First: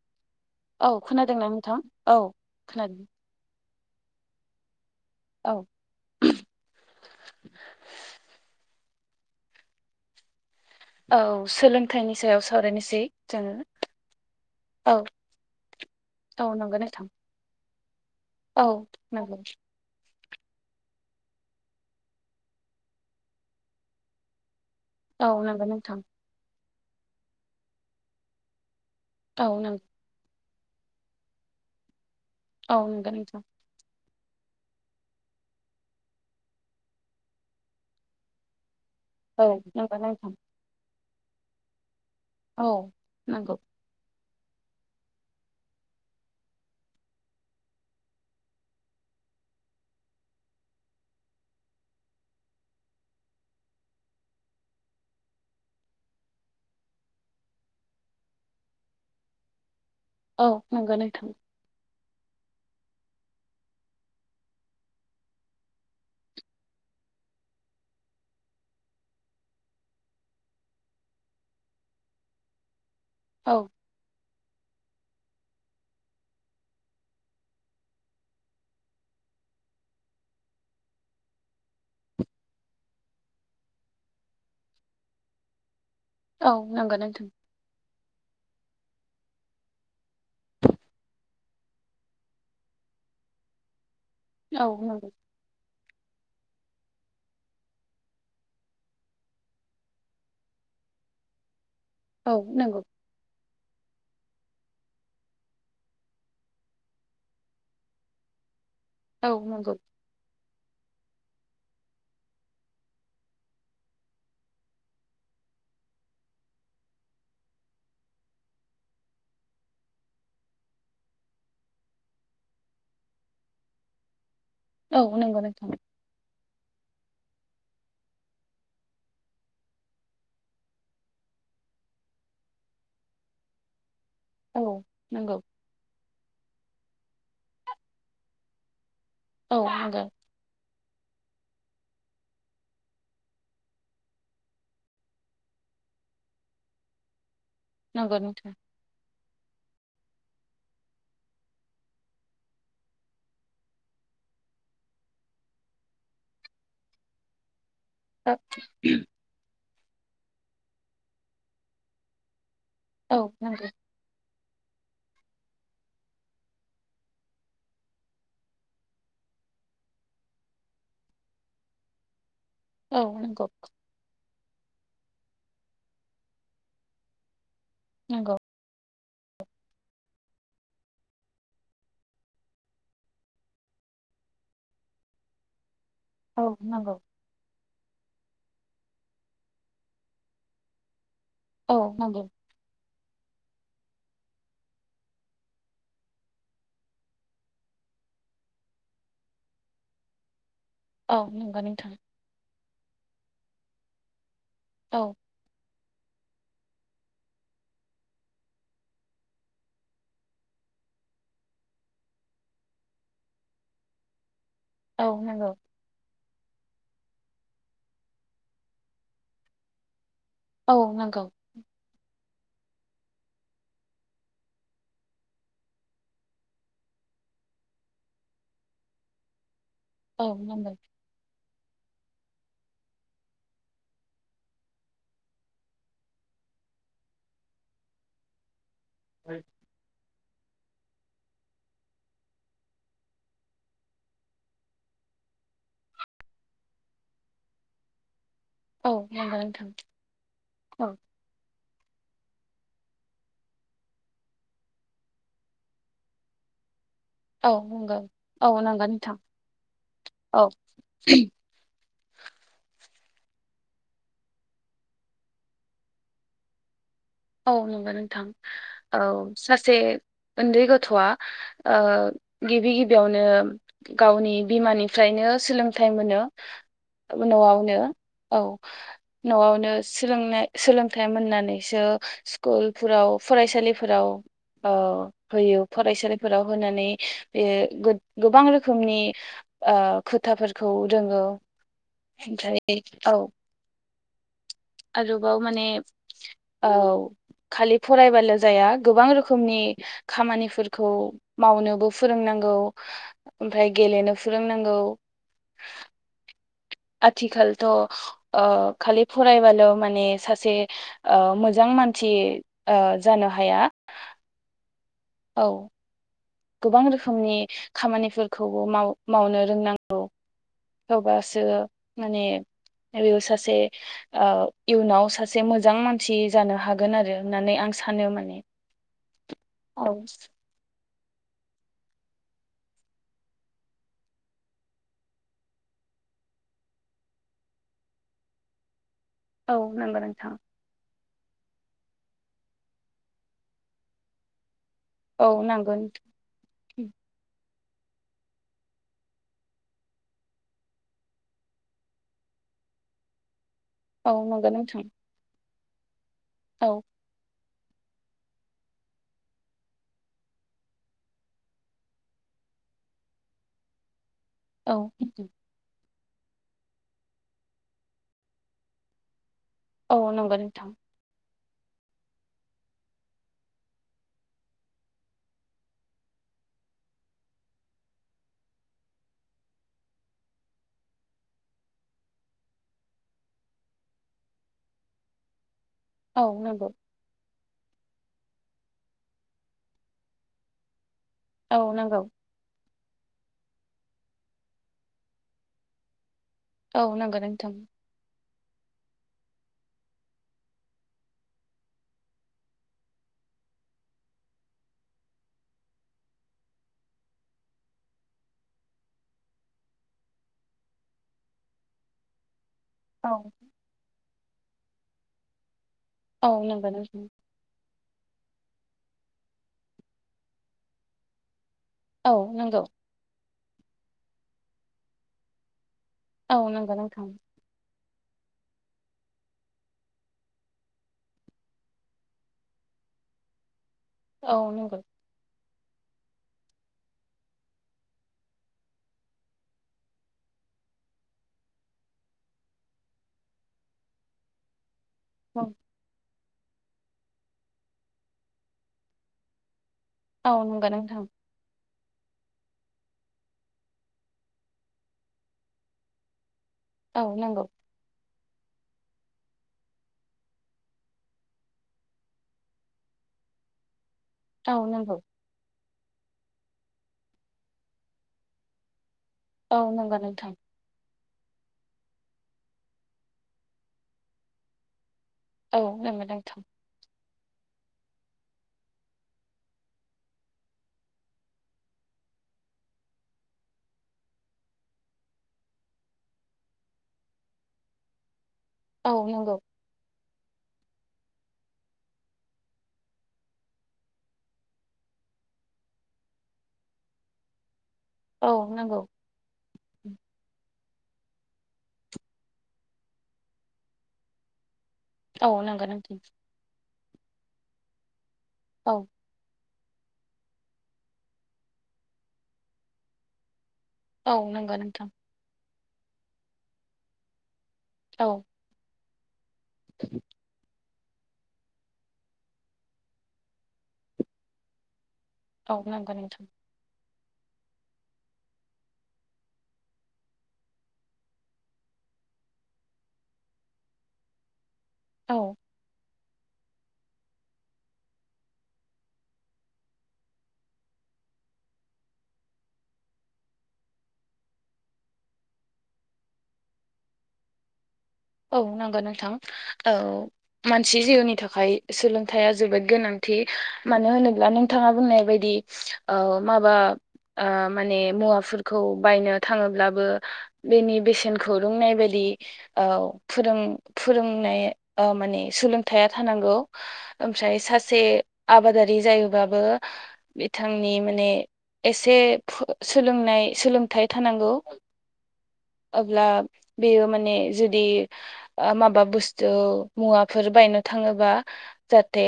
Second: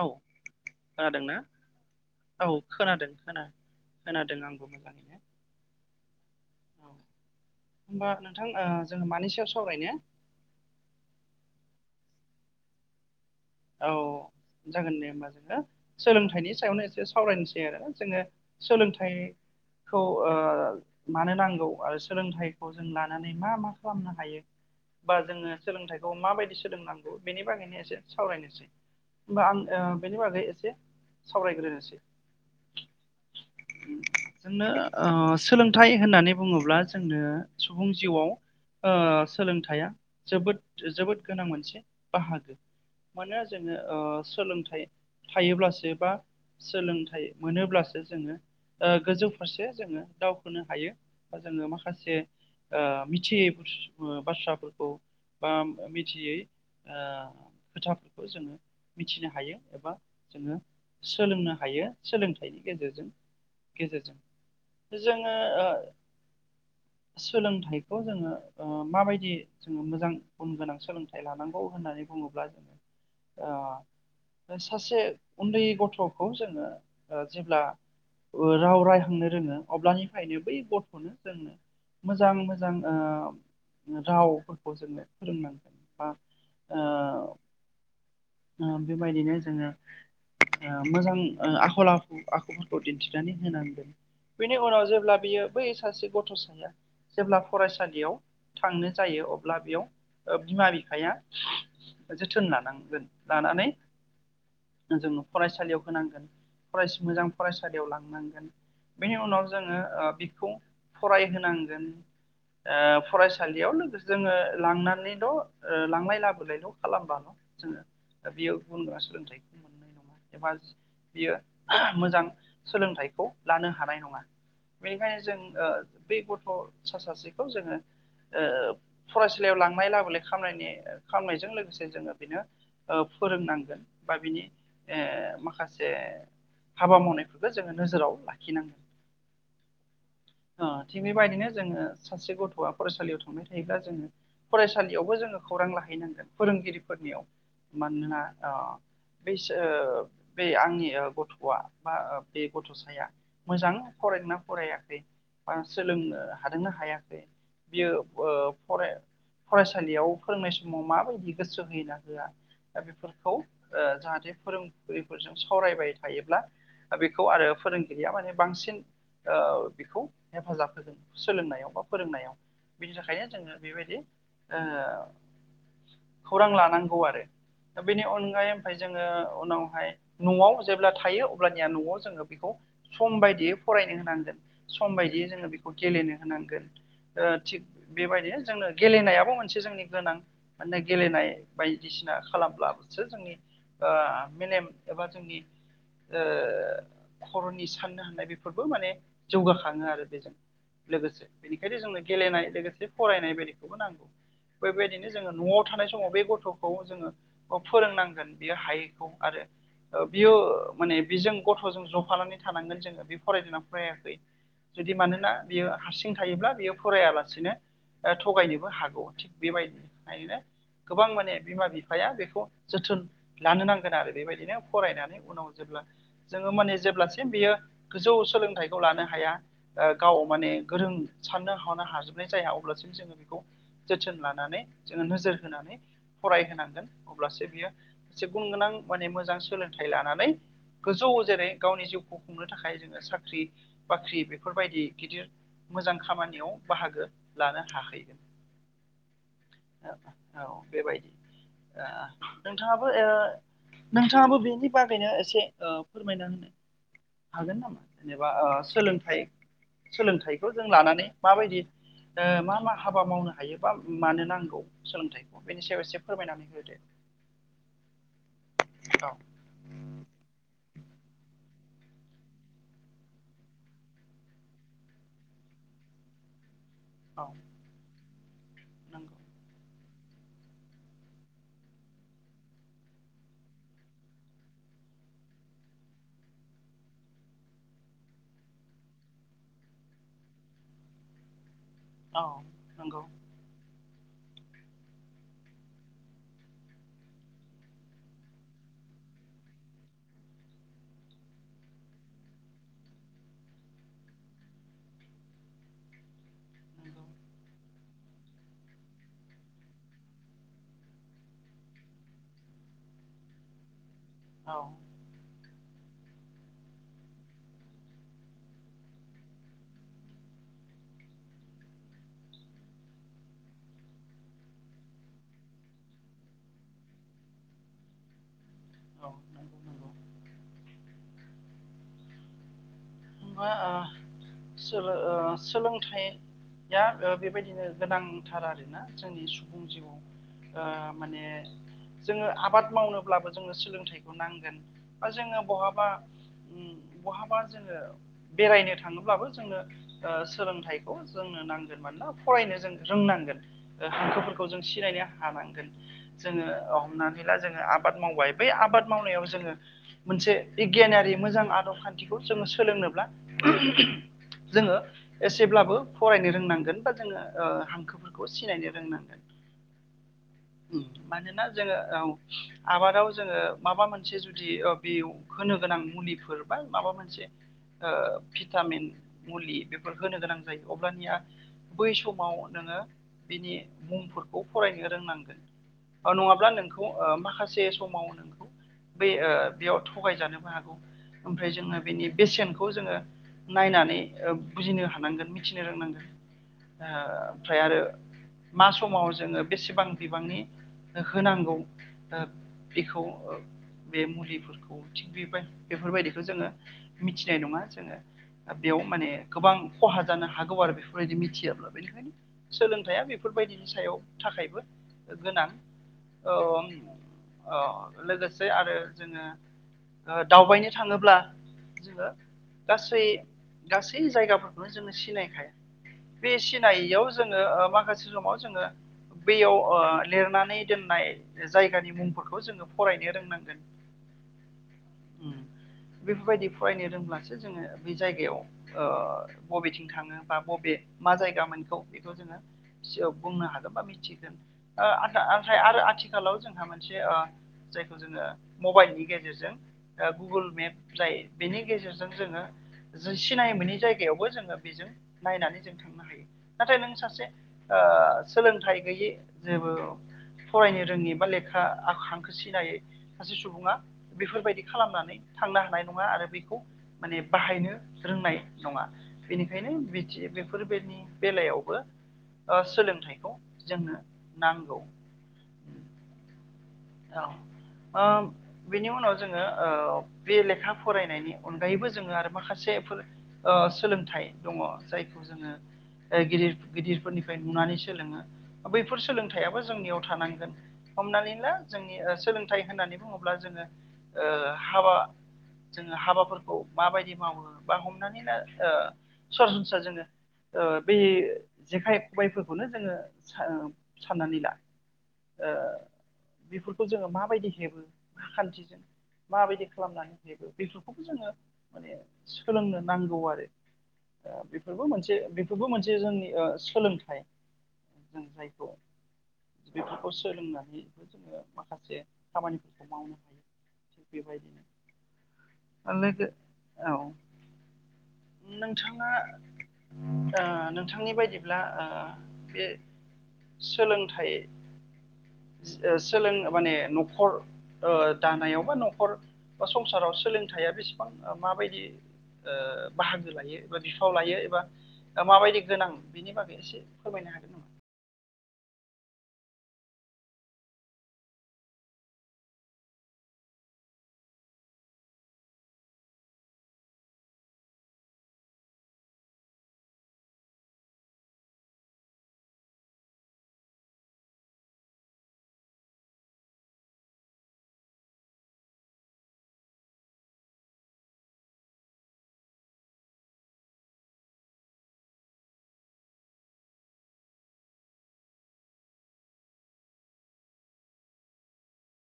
औ खोनादोंना औ खोनादों खोना खोनादों आंबो मोजाङैहाय औ औ होनबा नोंथां ओ जोङो मानि सायाव सावरायनो? औ सोलोंथाइनि सायाव सावरायनोसै। जोङो औ जागोन औ दे होमबा जोङो औ सोलोंथाइनि नंगौ सायावनो नोंथां एसे सावरायनोसै आरो जोङो औ नंगौ सोलोंथाइखौ ओ मानो नांगौ आरो सोलोंथाइखौ जों लानानै मा मा खालामनो हायो। बा औ जोङो नंगौ नोंथां सोलोंथाइखौ माबायदि सोलोंनांगौ बेनि बागैनो एसे सावरायनोसै। औ होमबा नंगौ आं बेनि बागै एसे सावरायग्रोनोसै औ नोंगौ नोंथां। सोलोंथाइ होननानै बुङोब्ला जोंनो सुबुं जिउआव ओ औ सोलोंथाइया नंगौ नोंथां जोबोद जोबोद गोनां मोनसे बाहागो औ माने नंगौ जोङो सोलोंथाइ थायोब्लासो बा सोलोंथाइ मोनोब्लासो जोङो गोजौ फारसे जोङो दावहोनो हायो बा जोङो माखासे आ मिथियि बाथ्राफोरखौ आ मिथियै खोथाफोरखौ जोङो मिथिनो हायो एबा औ जोङो नंगौ नोंथां सोलोंनो हायो सोलोंथाइनि गेजेरजों गेजेरजों जोङो [unintelligible] सोलोंथाइखौ जोङो माबायदि जोङो मोजां गुन गोनां सोलोंथाइ लानांगौ होननानै बुङोब्ला आ औ सासे उन्दै गथ'खौ जोङो जेब्ला राव रायहांनो रोङो अब्लानिफ्रायनो बै गथ'नो जोङो मोजां मोजां रावफोरखौ जोङो फोरोंनांगोन बा औ ओ नंगौ नोंथां बेबायदिनो जोङो मोजां आखल आखु आखुफोरखौ दिन्थिनानै होनांगोन बिनि औ उनाव नंगौ जेब्ला बियो बै सासे गथ'साया जेब्ला फरायसालियाव थांनो जायो अब्ला बेयाव बिमा बिफाया औ जोथोन नंगौ लानांगोन लानानै जोङो फरायसालियाव होनांगोन फराय मोजां फरायसालियाव लांनांगोन बेनि औ उनाव नंगौ जोङो बेखौ फरायहोनांगोन ओ फरायसालियाव लोगोजों लांनानैल' लांलाय लाबोलायल' खालामबाल' जोङो बेयाव गुन गोनां सोलोंथाइखौ मोननाय नङा एबा बियो मोजां सोलोंथाइखौ लानो हानाय नङा औ बेनिखायनो जों नंगौ नोंथां बे गथ'सा सासे जोङो फरायसालियाव लांनाय लाबोलाय खालामनायजों जोङो बेनो फोरोंनांगोन बा बिनि औ नंगौ ओ माखासे हाबा मावनायफोरखौ जोङो नोजोराव लाखिनांगोन औ हागोन ओ थिग बेबायदिनो जोङो सासे गथ'आ फरायसालियाव थांबाय थायोबा जोङो फरायसालियावबो जोङो खौरां लाहैनांगोन फोरोंगिरिफोरनियाव नंगौ मानोना नोंथां ओ बे आंनि गथ'आ बा बे गथ'साया मोजां फरायना फरायाखै बा सोलोंनो हादोंना हायाखै बियो फराय फरायसालियाव फोरोंनाय समाव माबायदि गोसो होयोना होआ दा औ बेफोरखौ ओ नंगौ जाहाथे फोरोंगिरिफोरजों सावरायबाय थायोब्ला बेखौ आरो फोरोंगिरिया माने बांसिन बेखौ हेफाजाब होगोन सोलोंनायाव बा फोरोंनायाव बिनि औ थाखायनो नंगौ जोङो बेबायदि ओ खौरां लानांगौ आरो दा बेनि नंगौ अनगायै जोङो उनावहाय न'आव जेब्ला थायो अब्लानिया न'आव जोङो बेखौ सम बायदियै फराय होनांगोन सम बायदियै जोङो गेलेनो औ होनांगोन नंगौ थिग बेबायदिनो जोंनो गेलेनायाबो मोनसे जोंनि गोनां माने गेलेनाय औ बायदिसिना नंगौ खालामब्ला जोंनि मेलेम एबा जोंनि ओ खर'नि साननो हानाय बेफोरबो माने जौगाखांङो आरो बेजों औ लोगोसे नंगौ बेनिखायनो नोंथां जोंनो गेलेनाय लोगोसे फरायनाय बायदिखौबो नांगौ औ बेबायदिनो जोङो न'आव थानाय समाव बे गथ'खौ जोङो अ फोरोंनांगोन बियो हायैखौ आरो ओ बियो माने बेजों गथ'जों जफानानै थानांगोन जोङो बे फरायदोंना फरायाखै। जुदि औ मानोना नंगौ बियो हारसिं थायोब्ला बेयो फरायालासेनो ओ थगायनोबो हागौ थिग बेबायदि थायोना औ गोबां नांगौ माने बिमा बिफाया बे खौ जोथोन लानो नांगोन आरो बेबायदिनो फरायनानै उनाव जेब्ला जोङो माने जेब्लासिम बियो गोजौ सोलोंथाइखौ लानो हाया ओ गाव औ माने नांगौ गोरों साननो हनो हाजोबनाय जाया अब्लासिम जोङो बेखौ जोथोन लानानै जोङो नोजोर होनानै फरायहोनांगोन अब्लासो बियो एसे गुन गोनां माने मोजां सोलोंथाइ लानानै गोजौ जेरै गावनि जिउखौ खुंनो थाखाय जोङो साख्रि बाख्रि बेफोरबायदि गिदिर मोजां खामानियाव बाहागो लानो हाहैगोन। औ नंगौ नोंथां औ। ओ नोंथाङाबो ओ नोंथाङाबो बेनि बागैनो एसे ओ फोरमायना होदो। औ हागोन नामा नंगौ जेनेबा ओ औ नंगौ नोंथां सोलोंथाइ औ सोलोंथाइखौ जों लानानै माबायदि ओ मा मा हाबा मावनो हायो बा मानो नांगौ सोलोंथाइखौ बेनि सायाव एसे फोरमायनानै होदो दे। औ नंगौ नोंथां औ सासे उन्दै गथ'आ ओ गिबि गिबियावनो गावनि बिमानिफ्रायनो सोलोंथाइ मोनो। औ न'आवनो औ नंगौ न'आवनो सोलोंनाय सोलोंथाइ मोननानैसो स्कुलफोराव फरायसालिफोराव औ होयो फरायसालिफोराव होनानै बे गो गोबां रोखोमनि ओ खोथाफोरखौ रोंङो औ ओमफ्राय नंगौ औ आरोबाव माने औ खालि फरायबाल' जाया गोबां रोखोमनि खामानिफोरखौ मावनोबो फोरोंनां गौ ओमफ्राय गेलेनो फोरोंनांगौ नंगौ आथिखालथ' ओ खालि फरायबाल' माने सासे ओ मोजां मानसि ओ जानो हाया। औ औ। गोबां रोखोमनि खामानिफोरखौबो माव मावनो रोंनांगौ। अबासो माने बेयाव सासे ओ इयुनाव सासे मोजां मानसि जानो हागोन आरो होननानै आं सानो माने नंगौ औ। नंगौ होमबा ओ सोलो ओ सोलोंथाइया बेबायदिनो गोनांथार आरोना‌? जोंनि औ सुबुं जिउ नंगौ नोंथां ओ माने जोङो आबाद मावनोब्लाबो जोङो सोलोंथाइखौ नांगोन। ओ औ जोंङो नांगौ बहाबा उम बहाबा जोंङो बेरायनो थांङोब्लाबो जोंनो ओ सोलोंथाइखौ जोंनो नांगोन मानोना फरायनो जों रों नांगोन ओ औ नंगौ हांखोफोरखौ जों नोंथां सिनायनो हानांगोन। जोंङो औ हमनानै ला जों आबाद मावबाय बै आबाद मावनायाव जोंङो मोनसे बिगियानारि मोजां आदब खान्थिखौ जोंङो सोलोंनो ब्ला औ जोङो एसेब्लाबो फरायनो रोंनांगोन बा जोंङो ओ हांखोफोरखौ सिनायनो रोंनांगोन। औ नंगौ नोंथां। जोंङो औ आबादाव जोंङो माबा मोनसे जुदि बे होनो गोनां मुलिफोर बा माबा मोनसे ओ भिटामिन मुलि बेफोर होनो गोनां जायो अब्लानिया बै समाव नोंङो बिनि मुंफोरखौ फरायनो रोंनांगोन। औ नङाब्ला नंगौ नोंखौ माखा से समाव नोंखौ बे बेयाव थगायजानोबो हागौ ओमफ्राय औ जोङो नंगौ बेनि बेसेन खौ जोङो नायनानै बुजिनो हानांगोन मिथिनो रोंनांगोन औ नंगौ नोंथां ओमफ्राय आरो मा समाव जोङो बेसेबां बिबांनि होनांगौ बेखौ बे मुलिफोरखौ थिग बे बेफोरबायदिखौ जोङो मिथि - नङा जोङो बेयाव माने गोबां खहा जानो हागौ आरो बेफोरबायदि मिथियाबा सोलोंथाइया औ बेफोरबायदिनि सायाव थाखायबो गोनां औ नंगौ नोंथां औ लोगोसे आरो जोङो दावबायनो थाङोब्ला जोङो औ नंगौ गासै गासै जायगाफोरखौनो जोङो सिनायखाया बे औ नंगौ नोंथां सिनायैयाव जोङो माखासे समाव जोङो बैयाव लिरनानै दोननाय जायगानि मुंफोरखौ जोङो फराय- नो रोंनांगोन औ नंगौ बेफोरबायदि फरायनो मानसिया जों बे जायगायाव बबेथिं थाङो बा बबे मा जायगा मोनखौ जोङो सिगाङाव बुंनो हादोंब्ला मिथिहोदों आरो आथिखाल- आथिखालाव जोंहा मोनसे जायखौ जोङो मबाइलनि गेजेरजों औ नंगौ औ गुगोल नंगौ मेप नोंथां जाय बेनि गेजेरजों जों जोङो सिनाय मोननि जायगायावबो जोङो बेजों नायनानै जों थांनो हायो। नाथाय नों औ सासे नंगौ सोलोंथाइ गैयै जेबो फरायनो रोङि बा लेखा हांखो सिनायै सासे सुबुङा औ बेफोरबायदि नंगौ खालामनानै थांनो हानाय नङा आरो बेखौ माने बाहायनो रोंनाय नङा औ बेनिखायनो नंगौ बिदि नोंथां बेफोरबायदि बेलायावबो सोलोंथाइखौ जोंनो नांगौ। औ नोंगौ नोंथां औ बेनि उनाव जोङो बे लेखा फरायनायनि अनगायैबो जोङो आरो माखासेफोर सोलोंथाइ दङ जायखौ जोङो गिदिर गिदिरफोरनिफ्राय नुनानै सोलोङो औ बैफोर नंगौ सोलोंथाइयाबो जोंनियाव थानांगोन हमनानै ला जोंनि सोलोंथाइ होननानै बुङोब्ला जोङो हाबा जोङो हाबाफोरखौ खौ माबायदि मावो बा हमनानै औ ला नंगौ सरासनस्रा जोङो बे जेखाइ खबायफोरखौनो जोङो साननानै ला औ नंगौ नोंथां खौ जोङो माबायदि हेबो औ खान्थिजों माबायदि खालामनानै हेबो बेफोरखौबो जोङो माने सोलोंनो नांगौ आरो औ नंगौ बेफोरबो नोंथां मोनसे बेबो मोनसे जोंनि सोलोंथाइ औ जों जायखौ बेफोरखौ सोलोंनानै जोङो माखासे खामानिफोरखौ मावनो हायो थिग बेबायदिनो औ नंगौ नोंथां लोगो औ नोंथाङा नोंथांनि बायदिब्ला बे सोलोंथाय औ सोलों माने न'खर दानायाव बा न'खर बा संसाराव सोलोंथाइया बेसेबां [unintelligible] माबायदि ओ बाहागो लायो एबा बिफाव लायो एबा माबायदि गोनां बेनि बागै एसे फोरमायनाया [inaudible] औ नांगौ नोंथां औ मानसि जिउनि थाखाय सोलोंथाइया जोबोद गोनांथि मानो होनोब्ला नोंथाङा बुंनाय बायदियाव ओ माबा माने मुवाफोरखौ बायनो थाङोब्लाबो बेनि बेसेनखौ रोंनाय बायदि दि औ फोरों फोरोंनाय माने सोलोंथया थानांगौ ओमफ्राय सासे आबादारि जायोबाबो बिथांनि माने एसे सोलोंनाय सोलोंथाय थानांगौ अब्ला बेयो माने जुदि माबा बुस्थु मुवाफोर बायनो थाङोबा जाहाथे